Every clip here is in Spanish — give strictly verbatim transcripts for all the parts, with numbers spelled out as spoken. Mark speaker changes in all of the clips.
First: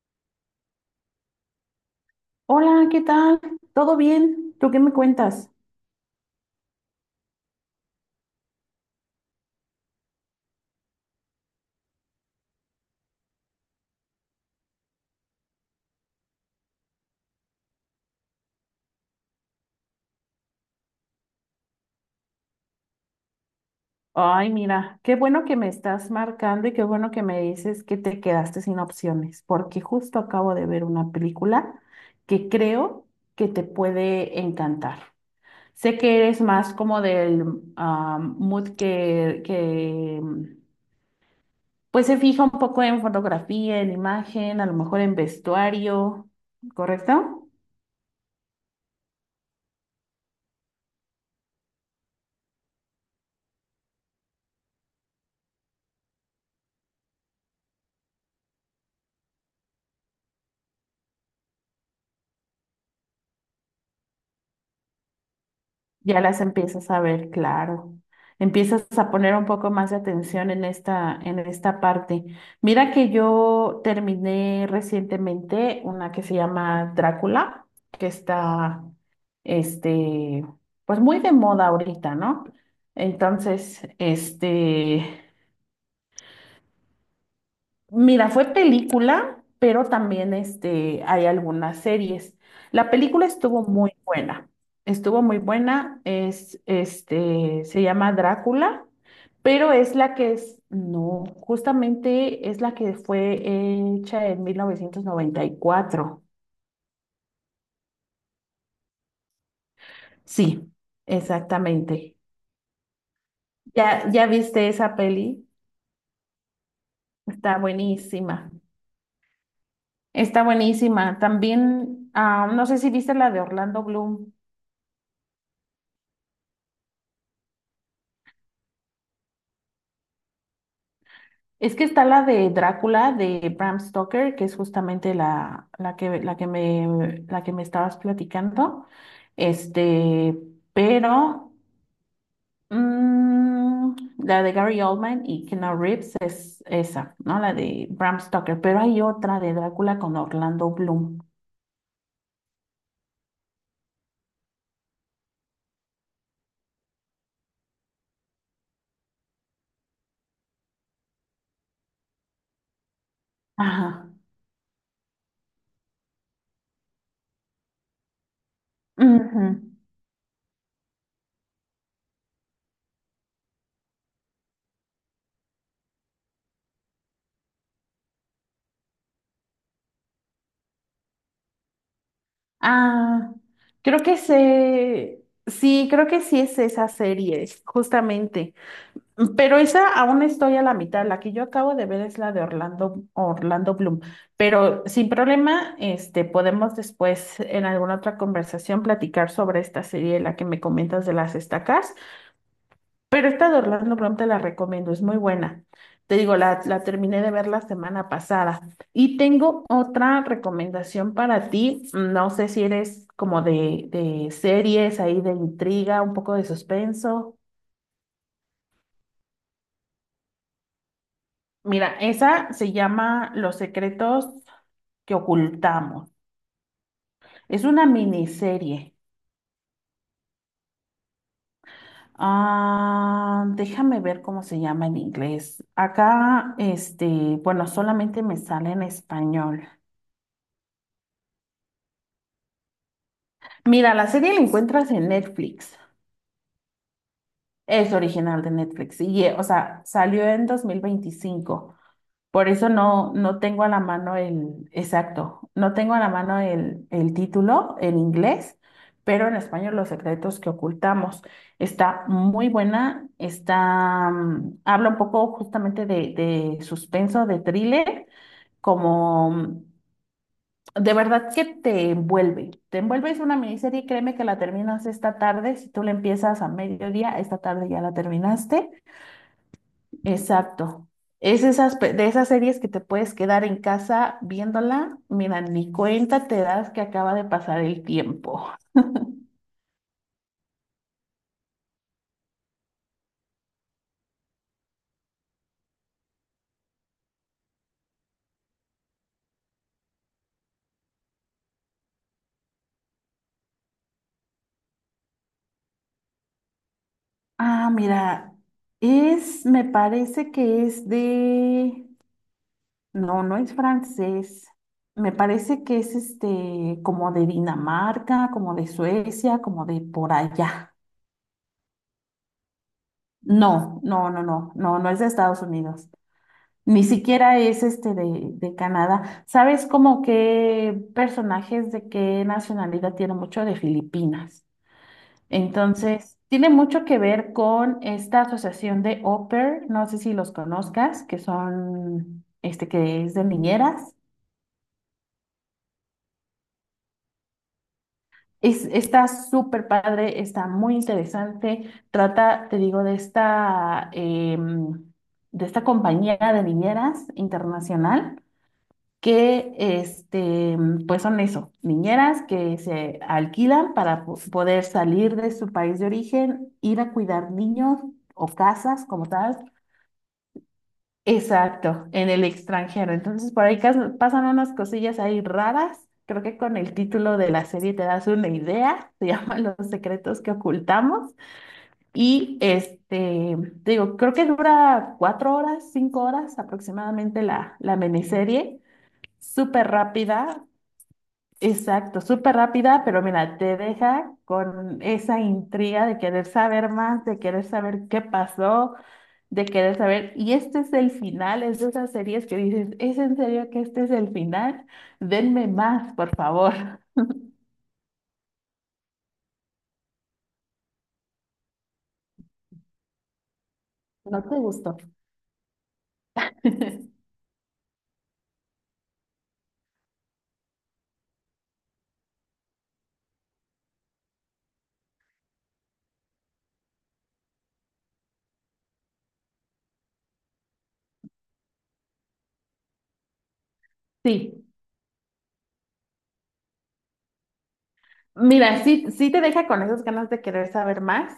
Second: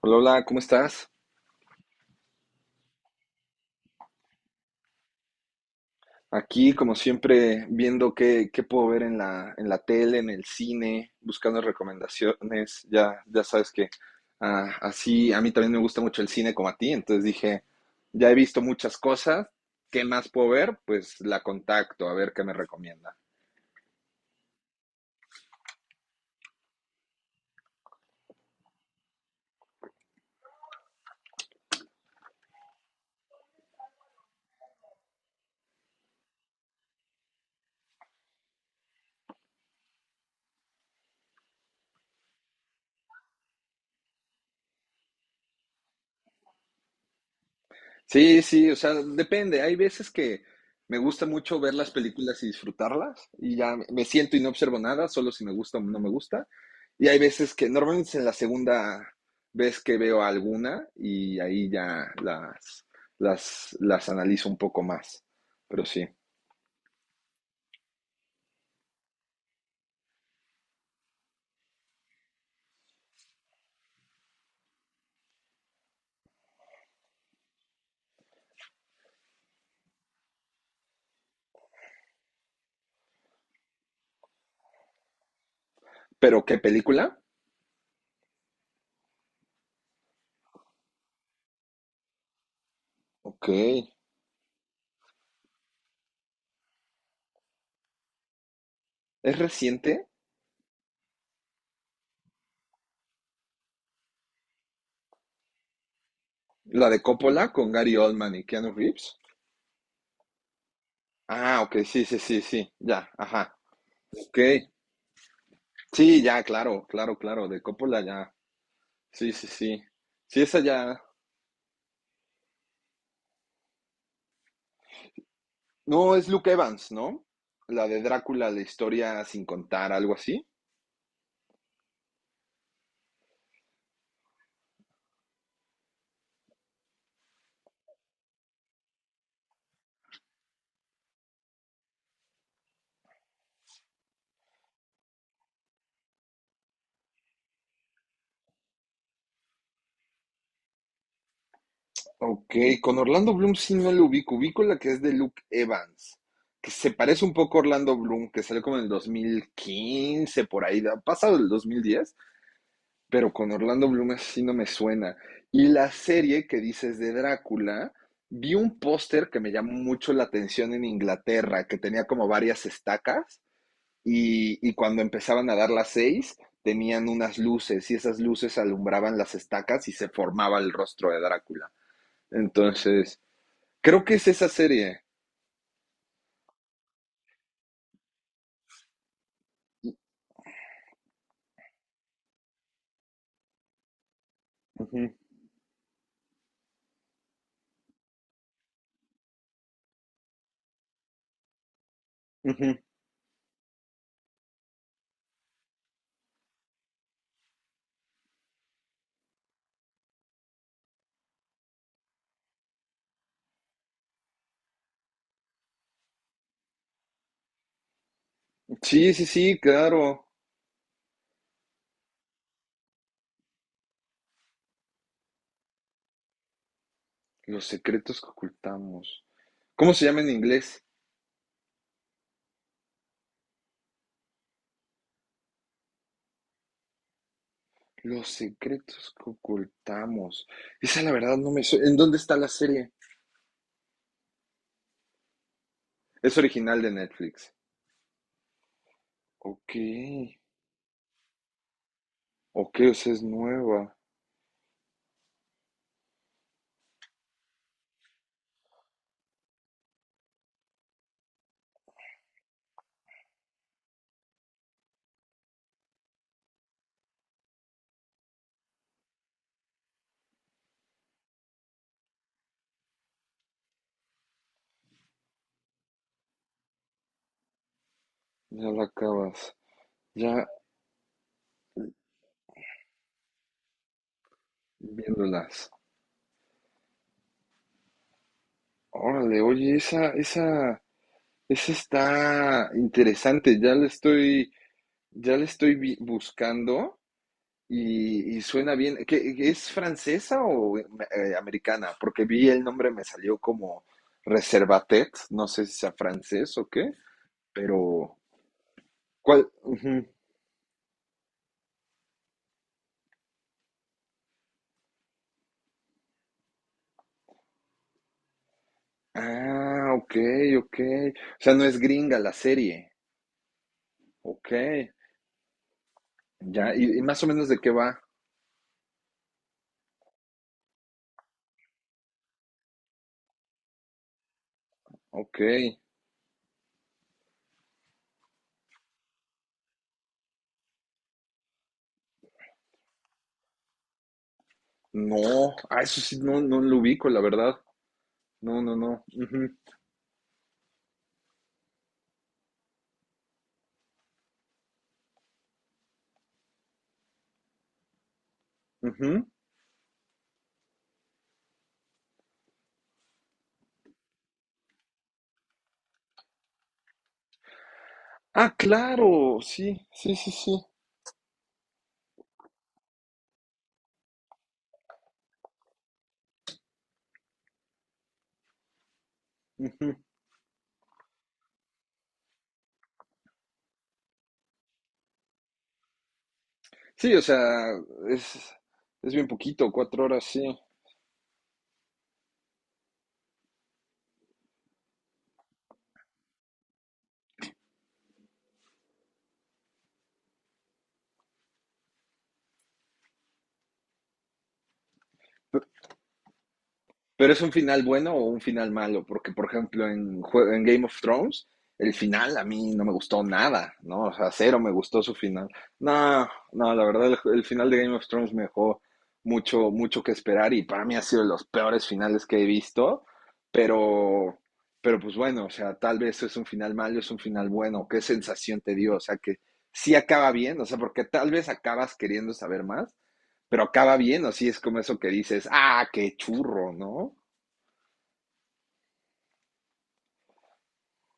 Speaker 1: Hola, hola, ¿cómo estás?
Speaker 2: Hola, ¿qué tal? ¿Todo bien? ¿Tú qué me cuentas?
Speaker 1: Aquí, como siempre, viendo qué, qué puedo ver en la, en la tele, en el cine, buscando recomendaciones. Ya, ya sabes que ah, así a mí también me gusta mucho el cine como a ti. Entonces dije, ya he visto muchas cosas, ¿qué más puedo ver? Pues la contacto, a ver qué me recomienda.
Speaker 2: Ay, mira, qué bueno que me estás marcando y qué bueno que me dices que te quedaste sin opciones, porque justo acabo de ver una película que creo que te puede encantar. Sé que eres más como del ah, mood que, que mm, pues se fija un poco en fotografía, en imagen, a lo mejor en vestuario, ¿correcto?
Speaker 1: Sí, sí, o sea, depende. Hay veces que me gusta mucho ver las películas y disfrutarlas y ya me siento y no observo nada, solo si me gusta o no me gusta. Y hay veces que normalmente es en la segunda vez que veo alguna y ahí ya las, las, las analizo un poco más. Pero sí.
Speaker 2: Ya las empiezas a ver, claro. Empiezas a poner un poco más de atención en esta, en esta parte. Mira que yo terminé recientemente una que se llama Drácula, que está, este, pues muy de moda ahorita, ¿no? Entonces, este,
Speaker 1: ¿Pero qué película?
Speaker 2: mira, fue película, pero también este, hay algunas series. La película
Speaker 1: Ok.
Speaker 2: estuvo muy buena. Estuvo muy buena. Es, este, se llama Drácula,
Speaker 1: ¿Es
Speaker 2: pero es
Speaker 1: reciente?
Speaker 2: la que es, no, justamente es la que fue hecha en mil novecientos noventa y cuatro.
Speaker 1: ¿La de Coppola con Gary Oldman y Keanu Reeves?
Speaker 2: Sí,
Speaker 1: Ah, ok, sí,
Speaker 2: exactamente.
Speaker 1: sí, sí, sí. Ya, ajá.
Speaker 2: ¿Ya, ya
Speaker 1: Ok.
Speaker 2: viste esa peli?
Speaker 1: Sí, ya, claro, claro, claro,
Speaker 2: Está
Speaker 1: de Coppola ya.
Speaker 2: buenísima.
Speaker 1: Sí, sí, sí. Sí,
Speaker 2: Está
Speaker 1: esa ya.
Speaker 2: buenísima. También, ah, no sé si viste la de Orlando Bloom.
Speaker 1: No, es Luke Evans, ¿no? La de Drácula, la historia sin contar, algo así.
Speaker 2: Es que está la de Drácula de Bram Stoker, que es justamente la, la que, la que me, la que me estabas platicando. Este, pero mm, la de Gary Oldman y Keanu Reeves es esa, ¿no? La de Bram Stoker. Pero hay otra de Drácula con Orlando Bloom.
Speaker 1: Ok, con Orlando Bloom sí no lo ubico. Ubico la que es de Luke Evans, que se parece un poco a Orlando Bloom, que salió como en el dos mil quince por ahí, da- pasado el dos mil diez. Pero con Orlando
Speaker 2: Ajá.
Speaker 1: Bloom así no me suena. Y la serie que dices de Drácula, vi un póster que
Speaker 2: Ujú.
Speaker 1: me llamó mucho la atención en Inglaterra, que tenía como varias estacas y, y cuando empezaban a dar las seis tenían unas luces y esas luces alumbraban las estacas y se formaba el rostro de Drácula. Entonces,
Speaker 2: Ah, creo
Speaker 1: creo que
Speaker 2: que
Speaker 1: es esa serie.
Speaker 2: se, sí, creo que sí es esa serie, justamente. Pero esa aún estoy a la mitad. La que yo acabo de ver es la de Orlando, Orlando Bloom. Pero sin
Speaker 1: Ujú,
Speaker 2: problema, este, podemos después en alguna otra conversación platicar sobre esta serie, la que me comentas de las estacas.
Speaker 1: ujú.
Speaker 2: Pero esta de Orlando Bloom te la recomiendo, es muy buena. Te digo, la, la terminé de ver la semana pasada. Y tengo otra recomendación para ti. No sé si eres como de, de series ahí, de intriga, un poco de suspenso.
Speaker 1: Sí, sí, sí, claro.
Speaker 2: Mira, esa se llama Los secretos que ocultamos. Es
Speaker 1: Los
Speaker 2: una
Speaker 1: secretos que
Speaker 2: miniserie.
Speaker 1: ocultamos. ¿Cómo se llama en inglés?
Speaker 2: Ah, déjame ver cómo se llama en inglés. Acá, este, bueno, solamente
Speaker 1: Los
Speaker 2: me sale en
Speaker 1: secretos que
Speaker 2: español.
Speaker 1: ocultamos. Esa la verdad no me... su- ¿En dónde está la serie?
Speaker 2: Mira, la serie la encuentras en Netflix.
Speaker 1: Es original de Netflix.
Speaker 2: Es original de Netflix. Y, eh, o
Speaker 1: Ok.
Speaker 2: sea, salió en dos mil veinticinco. Por eso
Speaker 1: Ok, o
Speaker 2: no,
Speaker 1: sea, es
Speaker 2: no tengo a la
Speaker 1: nueva.
Speaker 2: mano el, exacto, no tengo a la mano el, el título en inglés, pero en español Los secretos que ocultamos. Está muy buena, está, mm, habla un poco justamente de, de suspenso, de thriller, como mm, de verdad que te envuelve. Te envuelve, es una miniserie, créeme que la terminas esta tarde, si tú la empiezas a mediodía, esta tarde ya la terminaste.
Speaker 1: Ya la acabas. Ya
Speaker 2: Exacto. Es esas, pe- de esas series que te puedes quedar en casa viéndola. Mira,
Speaker 1: viéndolas.
Speaker 2: ni cuenta te das que acaba de pasar el tiempo.
Speaker 1: Órale, oye, esa, esa, esa está interesante. Ya la estoy, ya la estoy vi- buscando y, y suena bien. ¿Qué, es francesa o eh, americana? Porque vi el nombre, me salió como Reservatet. No sé si sea francés o qué.
Speaker 2: Ah,
Speaker 1: Pero,
Speaker 2: mira, es,
Speaker 1: ¿cuál?
Speaker 2: me
Speaker 1: Ujú.
Speaker 2: parece que es de, no, no es francés. Me parece que es este, como de Dinamarca, como de Suecia, como de
Speaker 1: Ah,
Speaker 2: por
Speaker 1: ok,
Speaker 2: allá.
Speaker 1: ok. O sea, no es gringa la serie.
Speaker 2: No, no, no,
Speaker 1: Ok,
Speaker 2: no, no, no es de Estados Unidos.
Speaker 1: ya.
Speaker 2: Ni
Speaker 1: ¿Y, y más o
Speaker 2: siquiera
Speaker 1: menos de
Speaker 2: es
Speaker 1: qué
Speaker 2: este
Speaker 1: va?
Speaker 2: de, de Canadá. ¿Sabes como qué personajes de qué nacionalidad tiene mucho de Filipinas?
Speaker 1: Ok.
Speaker 2: Entonces, tiene mucho que ver con esta asociación de au pair, no sé si los conozcas, que son, este, que es de niñeras.
Speaker 1: No, ah, eso sí, no, no lo ubico, la verdad. No,
Speaker 2: Es,
Speaker 1: no, no.
Speaker 2: está
Speaker 1: Ujú,
Speaker 2: súper padre, está muy interesante. Trata, te digo, de esta, em, de esta compañía de niñeras internacional
Speaker 1: ujú.
Speaker 2: que este, pues son eso, niñeras que se alquilan para po- poder salir de su país de origen, ir a cuidar niños o
Speaker 1: Ah,
Speaker 2: casas como tal.
Speaker 1: claro, sí, sí, sí, sí.
Speaker 2: Exacto, en el extranjero. Entonces por ahí cas- pasan unas cosillas ahí raras. Creo que con el título de la serie te das una idea. Se llama Los
Speaker 1: Ujú.
Speaker 2: secretos que ocultamos. Y este, te digo, creo que dura cuatro horas, cinco horas
Speaker 1: Sí, o
Speaker 2: aproximadamente
Speaker 1: sea,
Speaker 2: la, la
Speaker 1: es,
Speaker 2: miniserie
Speaker 1: es bien
Speaker 2: súper
Speaker 1: poquito, cuatro horas,
Speaker 2: rápida,
Speaker 1: sí.
Speaker 2: exacto, súper rápida, pero mira, te deja con esa intriga de querer saber más, de querer saber qué pasó, de querer saber, y este es el final, es de esas series que dices, ¿es en serio que este es el final? Denme más, por favor.
Speaker 1: Pero es un final bueno o un final malo, porque por ejemplo en, jue- en Game of Thrones, el final a mí no me gustó nada, ¿no? O
Speaker 2: ¿No
Speaker 1: sea,
Speaker 2: te
Speaker 1: cero me
Speaker 2: gustó?
Speaker 1: gustó su final. No, no, la verdad el, el final de Game of Thrones me dejó mucho, mucho que esperar y para mí ha sido de los peores finales que he visto, pero, pero pues bueno, o sea, tal vez es un final malo, es un final bueno, ¿qué sensación te dio? O sea, que sí acaba bien, o sea, porque tal vez acabas queriendo saber más, pero acaba bien, o
Speaker 2: Sí,
Speaker 1: sí es como eso que dices, ah, qué churro, ¿no?
Speaker 2: mira, sí, sí te deja con esas ganas de querer saber más.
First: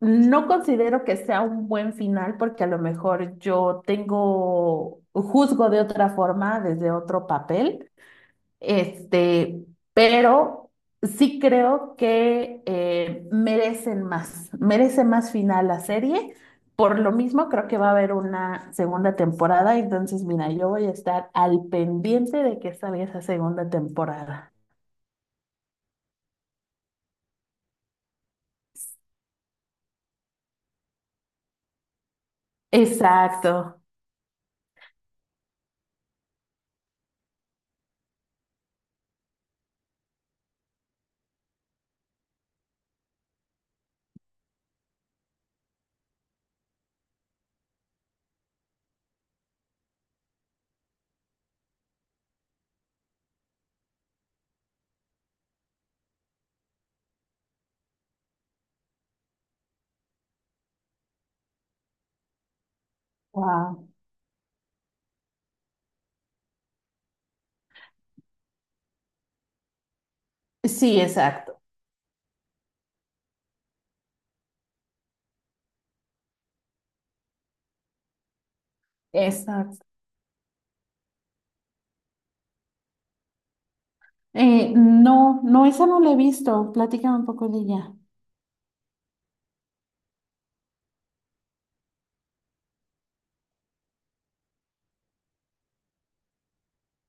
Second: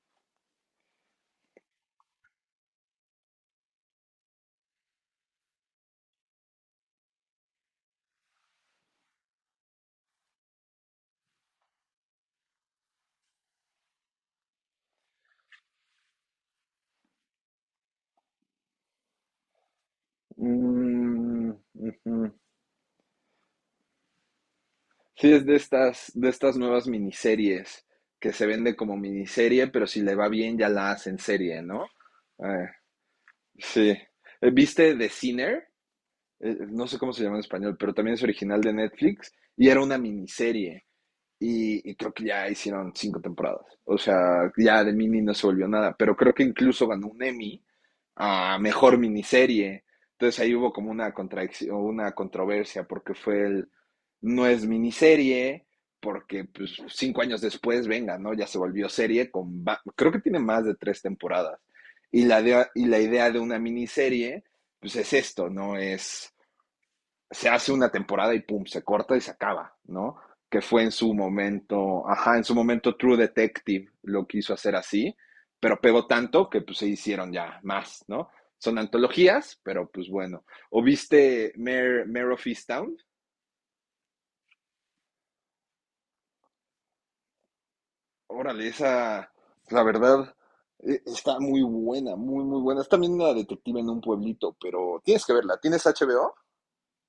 Speaker 2: No considero que sea un buen final porque a lo mejor yo tengo, juzgo de otra forma, desde otro papel. Este, pero sí creo que eh, merecen más, merece más final la serie. Por lo mismo, creo que va a haber una segunda temporada. Entonces, mira, yo voy a estar
Speaker 1: Mm,
Speaker 2: al
Speaker 1: ujú.
Speaker 2: pendiente de que salga esa segunda temporada.
Speaker 1: Sí, es de estas, de estas nuevas miniseries que se vende como miniserie, pero si le va bien ya la hacen serie, ¿no? Eh,
Speaker 2: Exacto.
Speaker 1: sí. Eh, ¿Viste The Sinner? Eh, no sé cómo se llama en español, pero también es original de Netflix y era una miniserie. Y, y creo que ya hicieron cinco temporadas. O sea, ya de mini no se volvió nada. Pero creo que incluso ganó un Emmy a mejor miniserie. Entonces ahí hubo como una contradicción, una controversia, porque fue el no es miniserie, porque pues, cinco años después, venga, ¿no? Ya se volvió serie con va- creo que tiene más de tres temporadas. Y la de- y la idea de una
Speaker 2: Wow.
Speaker 1: miniserie, pues es esto, ¿no? Es Se hace una temporada y pum, se corta y se acaba, ¿no? Que fue en
Speaker 2: Sí,
Speaker 1: su
Speaker 2: exacto.
Speaker 1: momento, ajá, en su momento True Detective lo quiso hacer así, pero pegó tanto que pues se hicieron ya más, ¿no? Son antologías,
Speaker 2: Exacto.
Speaker 1: pero pues bueno. ¿O viste Mare, Mare of Easttown?
Speaker 2: Eh, no, no, esa no la he visto. Platícame un poco de ella.
Speaker 1: Órale, esa, la verdad, eh, está muy buena, muy, muy buena. Es también una detective en un pueblito, pero tienes que verla. ¿Tienes H B O?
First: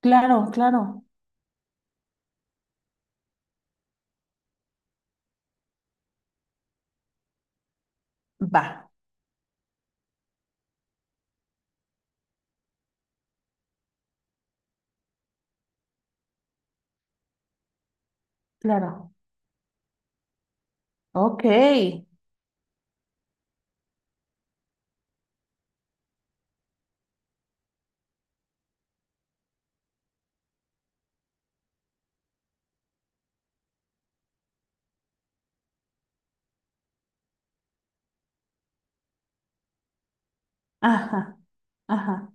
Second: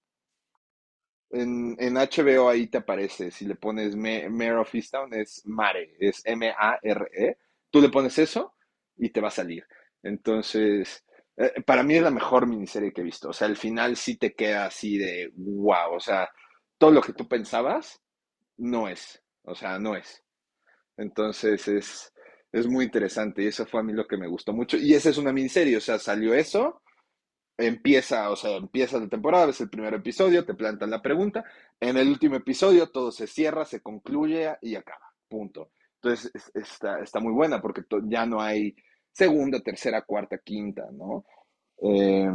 Speaker 2: Claro, claro.
Speaker 1: En, en H B O ahí te aparece, si le pones Ma- Mare of Easttown es Mare, es M A R E. Tú le pones eso
Speaker 2: Va,
Speaker 1: y te va a salir. Entonces, eh, para mí es la mejor miniserie que he visto. O sea, al final sí te queda así de wow. O sea, todo lo que tú pensabas no
Speaker 2: claro.
Speaker 1: es. O sea, no es.
Speaker 2: Ok.
Speaker 1: Entonces es, es muy interesante y eso fue a mí lo que me gustó mucho. Y esa es una miniserie, o sea, salió eso empieza, o sea, empieza la temporada, es el primer episodio, te plantan la pregunta, en el último episodio todo se cierra, se concluye y acaba, punto. Entonces es- está, está muy buena porque to- ya no hay segunda, tercera, cuarta, quinta, ¿no?
Speaker 2: Ajá,
Speaker 1: Eh,
Speaker 2: ajá.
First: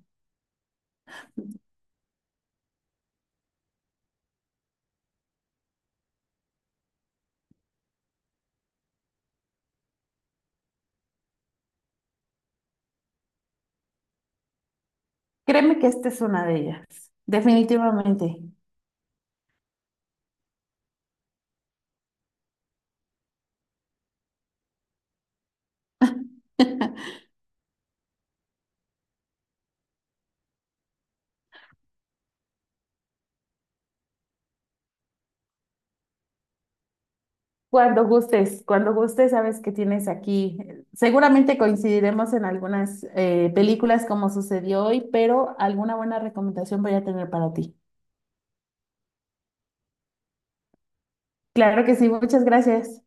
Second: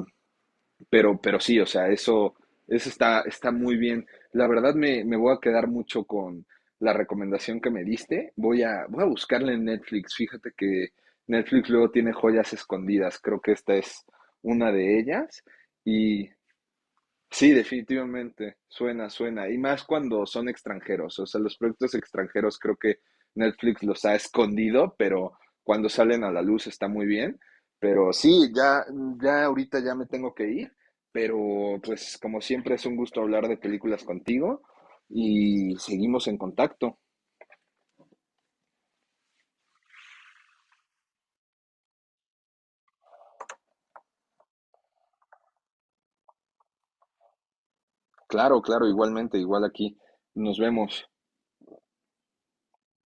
Speaker 1: pero, pero sí, o sea, eso, eso está, está muy bien. La verdad me, me voy a quedar mucho con la recomendación que me diste. Voy a, voy a buscarla en Netflix. Fíjate que Netflix luego tiene joyas escondidas. Creo que esta es una de ellas.
Speaker 2: Créeme que esta es una de ellas,
Speaker 1: Sí,
Speaker 2: definitivamente.
Speaker 1: definitivamente, suena, suena. Y más cuando son extranjeros. O sea, los proyectos extranjeros creo que Netflix los ha escondido, pero cuando salen a la luz está muy bien. Pero sí, ya, ya ahorita ya me tengo que ir, pero pues como siempre es un gusto hablar de películas contigo y seguimos en contacto.
Speaker 2: Cuando gustes, cuando gustes, sabes que tienes aquí. Seguramente coincidiremos en algunas eh, películas como sucedió hoy, pero alguna buena recomendación voy a tener para ti.
Speaker 1: Claro, claro, igualmente, igual aquí. Nos vemos.
Speaker 2: Claro que sí, muchas gracias.